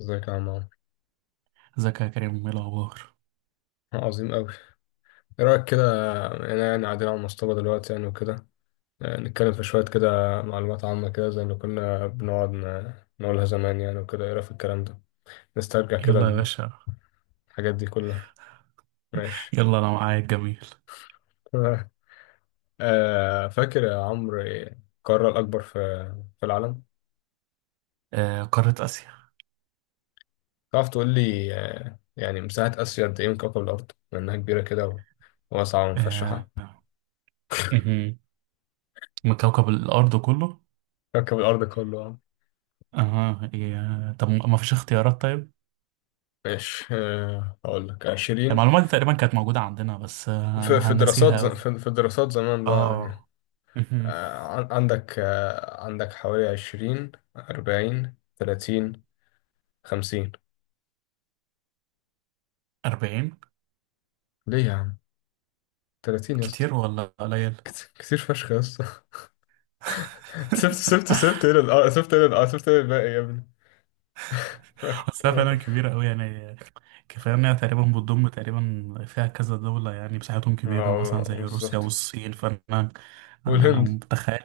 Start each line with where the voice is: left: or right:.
left: ازيك يا عم عمرو.
right: ازيك يا كريم؟ ايه الاخبار؟
left: آه، عظيم أوي. ايه رأيك كده؟ انا يعني قاعدين على المصطبة دلوقتي يعني وكده. نتكلم في شوية كده معلومات عامة كده زي اللي كنا بنقعد نقولها زمان يعني وكده. ايه رأيك في الكلام ده؟ نسترجع كده
right: يلا يا باشا.
left: الحاجات دي كلها. ماشي.
right: يلا انا معاك، جميل.
left: فاكر يا عمرو إيه القارة الأكبر في العالم؟
right: آه، قارة اسيا.
left: تعرف تقول لي يعني مساحة آسيا قد ايه من كوكب الأرض، لأنها كبيرة كده وواسعة ومفشحة؟
right: آه، مهم. من كوكب الارض كله؟
left: كوكب الأرض كله.
right: اه، طب ما فيش اختيارات؟ طيب.
left: ماشي، هقول لك عشرين.
right: المعلومات دي تقريبا كانت موجودة عندنا، بس
left: في
right: انا
left: في دراسات
right: هنسيها
left: ز...
right: قوي.
left: في في دراسات زمان بقى يعني.
right: اه، مهم.
left: عندك حوالي عشرين أربعين تلاتين خمسين.
right: 40؟
left: ليه يا عم؟ تلاتين يا اسطى.
right: كتير ولا قليل؟
left: كتير فشخ يا اسطى. سبت ايه الباقي يا ابني؟ ماشي،
right: أصلها
left: تمام.
right: فعلا كبيرة أوي يعني. كفاية إنها تقريبا بتضم، تقريبا فيها كذا دولة يعني، مساحتهم كبيرة
left: اه،
right: مثلا زي روسيا
left: بالظبط.
right: والصين، فأنا. أنا
left: والهند.
right: متخيل.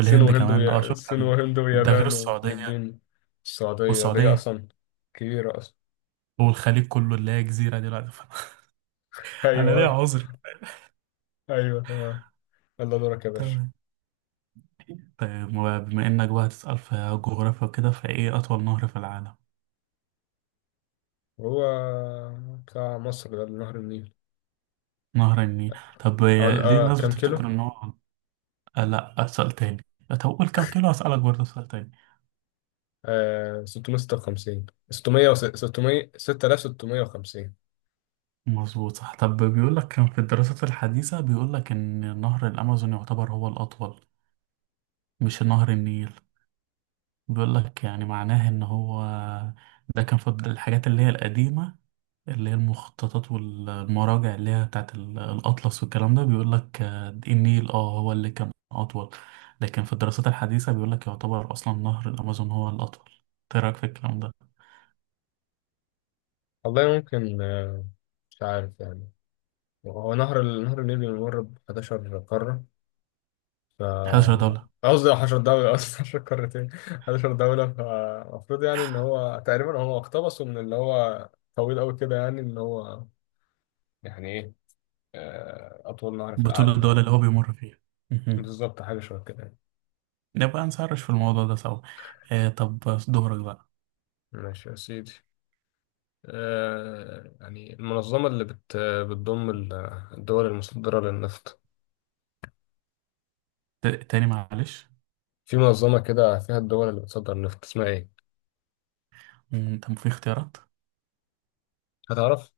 right: كمان.
left: الصين وهند
right: ده غير
left: ويابان
right: السعودية.
left: وفلبين. السعودية دي
right: والسعودية.
left: أصلا كبيرة أصلا.
right: والخليج كله اللي هي جزيرة دلوقتي. أنا ليا
left: أيوه.
right: عذر.
left: أيوه، تمام. يلا دورك يا باشا.
right: تمام. طيب، بما إنك بقى هتسأل في جغرافيا وكده، فإيه أطول نهر في العالم؟
left: هو بتاع مصر ده نهر النيل.
right: نهر النيل، طب.
left: أقول
right: ليه الناس
left: كام
right: بتفتكر
left: كيلو؟
right: إن هو، لأ، أسأل تاني. طب قول كام كيلو، هسألك برضه سؤال تاني.
left: 656 600 600 6650.
right: مظبوط، صح. طب بيقول لك كان في الدراسات الحديثة بيقول لك إن نهر الأمازون يعتبر هو الأطول، مش نهر النيل. بيقول لك يعني معناه إن هو، ده كان في الحاجات اللي هي القديمة، اللي هي المخططات والمراجع اللي هي بتاعت الأطلس والكلام ده، بيقول لك النيل هو اللي كان أطول. لكن في الدراسات الحديثة بيقول لك يعتبر أصلا نهر الأمازون هو الأطول. إيه رأيك في الكلام ده؟
left: والله ممكن، آه. مش عارف يعني. هو نهر نهر النيل بيمر ب 11 قارة ف
right: 11 دولة.
left: قصدي 10 دولة قصدي، 10 قارتين، 11 دولة، فالمفروض يعني إن هو تقريبا هو اقتبسه من اللي هو طويل أوي كده، يعني إن هو يعني إيه أطول نهر في
right: بطول
left: العالم
right: الدول
left: يعني.
right: اللي هو بيمر فيها.
left: بالظبط، حاجة شبه كده يعني.
right: نبقى نسرش في الموضوع ده سوا. طب، دورك بقى.
left: ماشي يا سيدي. يعني المنظمة اللي بتضم الدول المصدرة للنفط،
right: تاني معلش.
left: في منظمة كده فيها الدول اللي بتصدر النفط اسمها إيه؟
right: طب، في اختيارات؟
left: هتعرف؟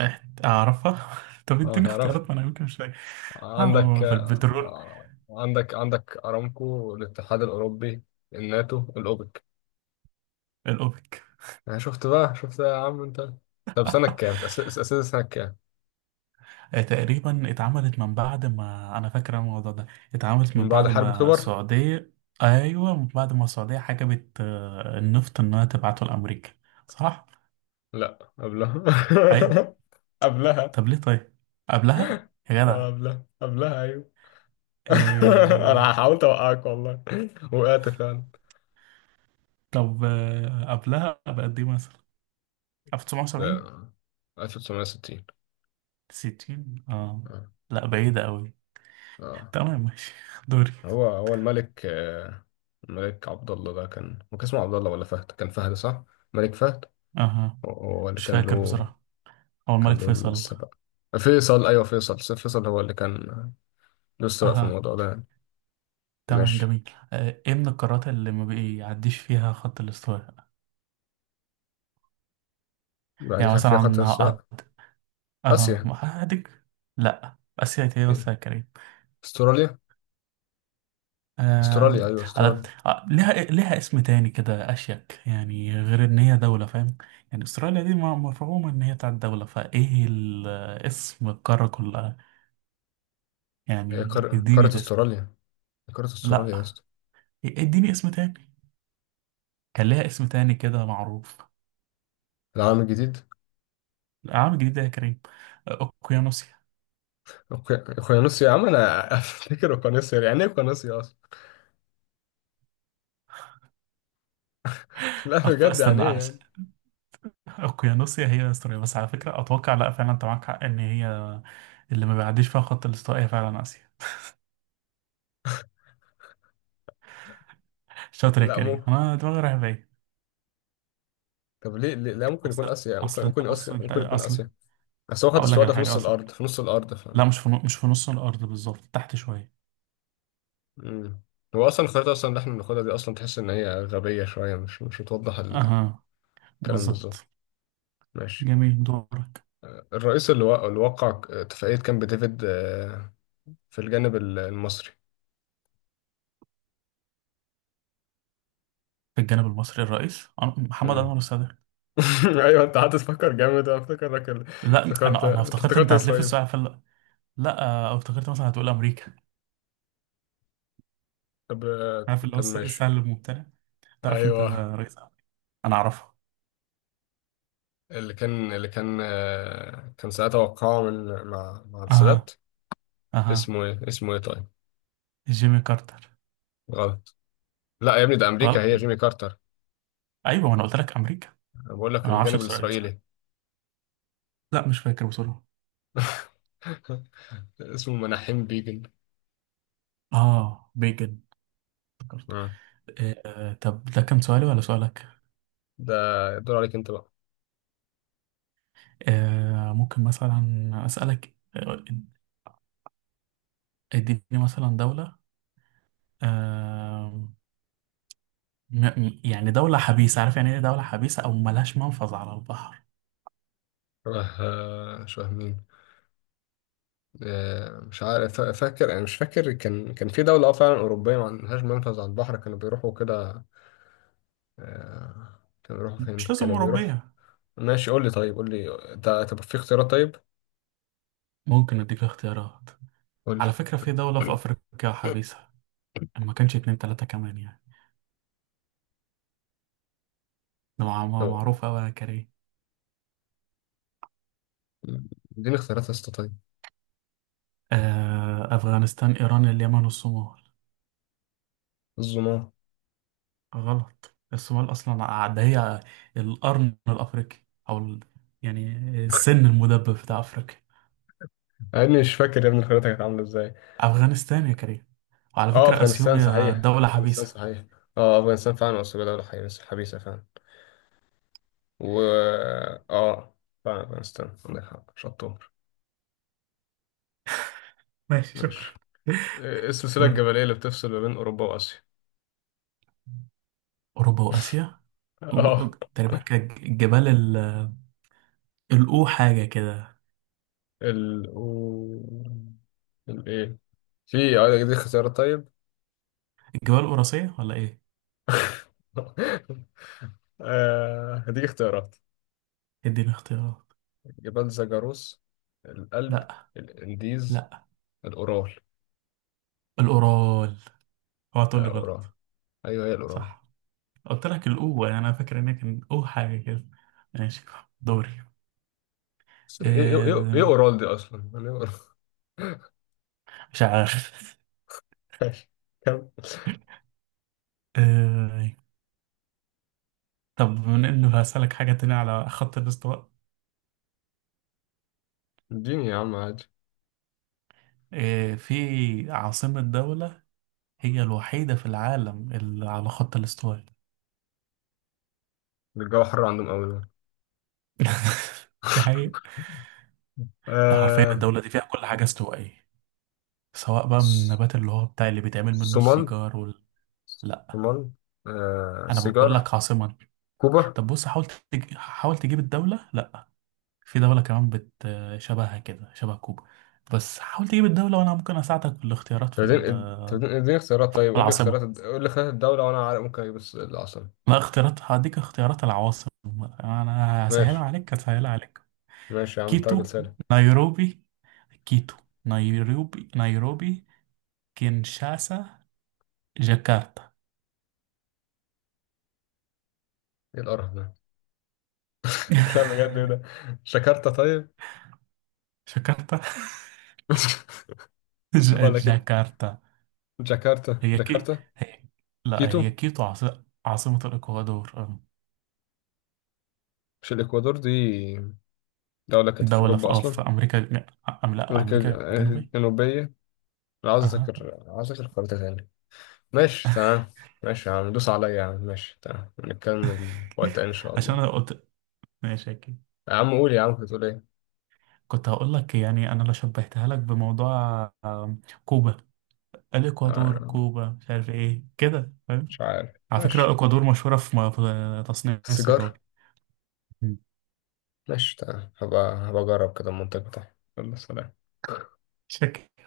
right: أعرفها. طب اديني
left: هتعرف.
right: اختيارات، ما أنا يمكن مش فاكر.
left: عندك
right: في البترول.
left: آه، عندك عندك أرامكو، الاتحاد الأوروبي، الناتو، الأوبك.
right: الأوبك.
left: يعني شفت بقى شفت يا عم أنت. طب سنة كام؟ تأسست سنة كام؟
right: تقريبا اتعملت من بعد ما، أنا فاكر الموضوع ده، اتعملت
left: من
right: من
left: بعد
right: بعد
left: حرب
right: ما
left: أكتوبر؟
right: السعودية. أيوه، من بعد ما السعودية حجبت النفط إنها تبعته لأمريكا، صح؟
left: لأ، قبلها.
right: أيوه.
left: قبلها.
right: طب ليه طيب؟ قبلها يا جدع.
left: قبلها، قبلها، أيوه.
right: آه.
left: أنا حاولت أوقعك والله. وقعت فعلا.
right: طب قبلها بقد إيه مثلا؟ 1970؟
left: لا. 1960.
right: 60؟ اه.
left: اه.
right: لا، بعيدة قوي.
left: اه.
right: تمام، ماشي. دوري.
left: هو الملك الملك عبد الله ده، كان هو كان اسمه عبد الله ولا فهد؟ كان فهد صح. ملك فهد.
right: اها.
left: هو اللي
right: مش
left: كان
right: فاكر
left: له.
right: بصراحة. هو
left: كان
right: الملك
left: له
right: فيصل.
left: السبق. فيصل، ايوه، فيصل هو اللي كان له السبق في
right: اها.
left: الموضوع ده يعني.
right: تمام،
left: ماشي.
right: جميل. ايه من القارات اللي ما بيعديش فيها خط الاستواء؟
left: بعد
right: يعني
left: كده
right: مثلا،
left: في خط
right: عن هقعد.
left: السبق.
right: اها،
left: اسيا.
right: هادك. لا، اسيا ايه بس
left: إيه؟
right: يا كريم؟
left: استراليا.
right: آه،
left: استراليا، ايوه، استراليا.
right: ليها إيه، ليها اسم تاني كده اشيك يعني، غير ان هي دولة، فاهم؟ يعني استراليا دي مفهومة ان هي بتاعت دولة، فايه اسم القارة كلها؟
left: هي
right: يعني اديني
left: قارة
right: الاسم.
left: استراليا. هي قارة استراليا يا
right: لا،
left: اسطى.
right: اديني اسم تاني. كان ليها اسم تاني كده معروف.
left: العالم الجديد.
right: العام الجديد ده يا كريم؟ اوكيانوسيا.
left: اوقيانوسيا يا عم انا. افتكر اوقيانوسيا، يعني ايه اوقيانوسيا اصلا؟ لا بجد، يعني
right: استنى
left: ايه
right: عشان
left: يعني.
right: اوكيانوسيا هي استراليا بس، على فكرة اتوقع. لا، فعلا انت معاك حق ان هي اللي ما بيعديش فيها خط الاستواء هي فعلا اسيا. شاطر يا
left: لا،
right: كريم،
left: ممكن.
right: انا دماغي رايحة بعيد.
left: طب ليه، لا ممكن يكون
right: اصل
left: اسيا؟ يعني ممكن
right: اصل انت بص،
left: اسيا،
right: انت
left: ممكن يكون
right: اصل،
left: اسيا. بس هو خد
right: اقول لك
left: استوادة
right: على حاجة. اصل
left: في نص الارض
right: لا، مش في نص الارض بالظبط، تحت شوية.
left: مم. هو اصلا الخريطة اصلا اللي احنا بناخدها دي اصلا، تحس ان هي غبية شوية، مش بتوضح الكلام.
right: اها،
left: بالظبط.
right: بالظبط.
left: ماشي.
right: جميل، دورك.
left: الرئيس اللي وقع اتفاقية كامب ديفيد في الجانب المصري.
right: في الجانب المصري، الرئيس محمد
left: مم.
right: انور السادات.
left: ايوه، انت قعدت تفكر جامد، انا
right: لا،
left: افتكرت
right: انا
left: أنت
right: افتكرت
left: افتكرت
right: انت هتلف
left: اسرائيل.
right: السؤال في لا، افتكرت مثلا هتقول امريكا. عارف اللي هو
left: طب ماشي.
right: السهل الممتنع، تعرف انت
left: ايوه.
right: رئيس أمريكا. انا اعرفها.
left: اللي كان كان ساعتها وقعه من مع مع السادات.
right: اها. اها.
left: اسمه ايه طيب؟
right: جيمي كارتر.
left: غلط. لا يا ابني، ده امريكا
right: غلط.
left: هي جيمي كارتر.
right: ايوه، ما انا قلت لك امريكا.
left: انا بقول لك
right: انا ما اعرفش
left: الجانب
right: بسرعه بصراحه.
left: الاسرائيلي.
right: لا، مش فاكر بسرعه.
left: اسمه مناحيم بيجن.
right: اه، بيجن. افتكرت.
left: آه.
right: آه. طب ده كان سؤالي ولا سؤالك؟
left: ده الدور عليك انت بقى.
right: ممكن مثلا اسالك. اديني مثلا دوله، آه يعني دولة حبيسة، عارف يعني ايه دولة حبيسة، او ملهاش منفذ على البحر؟
left: شبه مين؟ مش عارف. فا- فاكر انا مش فاكر، كان في دوله، اه فعلا اوروبيه، ما عندهاش منفذ على البحر، كانوا بيروحوا كده. كانوا بيروحوا فين
right: مش لازم
left: كانوا بيروحوا
right: أوروبية.
left: ماشي، قول لي طيب، قول لي. انت؟ طب في اختيارات طيب؟
right: ممكن أديك اختيارات.
left: قول
right: على فكرة، في دولة في
left: لي.
right: أفريقيا حبيسة. ما كانش اتنين تلاتة كمان يعني، ده معروف أوي يا كريم.
left: اديني اختيارات يا اسطى طيب.
right: أفغانستان، إيران، اليمن، والصومال.
left: الظلام.
right: غلط. الصومال أصلا ده هي القرن الأفريقي، أو يعني السن المدبب بتاع أفريقيا.
left: يا ابني مش فاكر، يا ابني الخريطه كانت عامله ازاي.
right: أفغانستان يا كريم، وعلى
left: اه،
right: فكرة
left: افغانستان
right: أثيوبيا
left: صحيح،
right: دولة
left: افغانستان
right: حبيسة.
left: صحيح. اه، افغانستان فعلا، اصل دوله حبيسه، حبيسه فعلا. و اه، فعلا افغانستان، عندك حق شطور.
right: ماشي، شكرا.
left: ماشي. ايه السلسله
right: دورك.
left: الجبليه اللي بتفصل ما بين اوروبا واسيا؟
right: أوروبا وآسيا و- و-
left: اه.
right: تقريبا كان الجبال الأو حاجة كده.
left: ال و... ال ايه؟ في دي اختيارات طيب؟
right: جبال قراصية ولا ايه؟
left: هديك اختيارات.
right: اديني اختيارات.
left: جبال زاجاروس، الألب،
right: لا.
left: الإنديز،
right: لا.
left: الأورال.
right: الأورال، اوعى تقول لي
left: قرعة.
right: غلط.
left: أيوه، هي القرعة.
right: صح. قلت لك الأو يعني، انا فاكر ان هي كان أو حاجة كده. ماشي، دوري.
left: بس إيه
right: إيه؟
left: قرال دي أصلا؟ يعني إيه قرال؟
right: مش عارف.
left: ماشي. كم.
right: إيه؟ طب بما انه هسألك حاجة تانية على خط الاستواء.
left: اديني يا عم عادي.
right: إيه، في عاصمة دولة هي الوحيدة في العالم اللي على خط الاستواء.
left: ده الجو حر عندهم أوي ده.
right: دي حقيقة. ده حرفيا
left: آه.
right: الدولة دي فيها كل حاجة استوائية، سواء بقى من
left: س-
right: النبات اللي هو بتاع اللي بيتعمل منه
left: صومال.
right: السيجار لا،
left: صومال.
right: انا بقول
left: سيجار.
right: لك عاصمة.
left: كوبا.
right: طب بص، حاول حاول تجيب الدولة، لا. في دولة كمان شبهها كده، شبه كوبا. بس حاول تجيب الدولة، وانا ممكن اساعدك بالاختيارات في
left: اديني اديني اختيارات
right: في
left: طيب، قول لي
right: العاصمة.
left: خيارات الدولة وأنا عارف ممكن أجيب العاصمة.
right: لا، اختيارات هديك اختيارات العواصم. انا هسهلها
left: ماشي.
right: عليك، هسهلها عليك.
left: ماشي يا عم انت راجل
right: كيتو،
left: سالك.
right: نيروبي، كيتو، نيروبي، نيروبي، كينشاسا، جاكرتا.
left: إيه القرف ده؟ لا بجد، إيه ده؟ جاكرتا طيب؟
right: جاكرتا.
left: ولكن
right: جاكرتا.
left: جاكرتا،
right: هي كي،
left: جاكرتا.
right: هي، لا هي
left: كيتو.
right: كيتو عاصمة الإكوادور.
left: مش الإكوادور دي؟ دولة كانت في
right: دولة
left: أوروبا
right: في أه
left: أصلا.
right: في أمريكا. لا،
left: أمريكا
right: أمريكا الجنوبية.
left: الجنوبية. لا، عاوز
right: أها.
left: أذاكر، عاوز أذاكر خريطة تاني. ماشي تمام. ماشي يا عم دوس عليا يا عم، ماشي تمام، نكمل وقت تاني إن شاء
right: عشان
left: الله.
right: أنا قلت، ماشي، أكيد.
left: يا عم قول، يا عم كنت بتقول إيه؟
right: كنت هقول لك يعني، أنا لو شبهتها لك بموضوع كوبا، الإكوادور،
left: آه،
right: كوبا، مش عارف إيه كده، فاهم؟
left: مش عارف
right: على فكرة
left: ماشي.
right: الإكوادور مشهورة في تصنيع
left: السيجار.
right: السيجار.
left: ماشي تمام، هبقى أجرب كده المنطق بتاعي. يلا سلام.
right: شكل.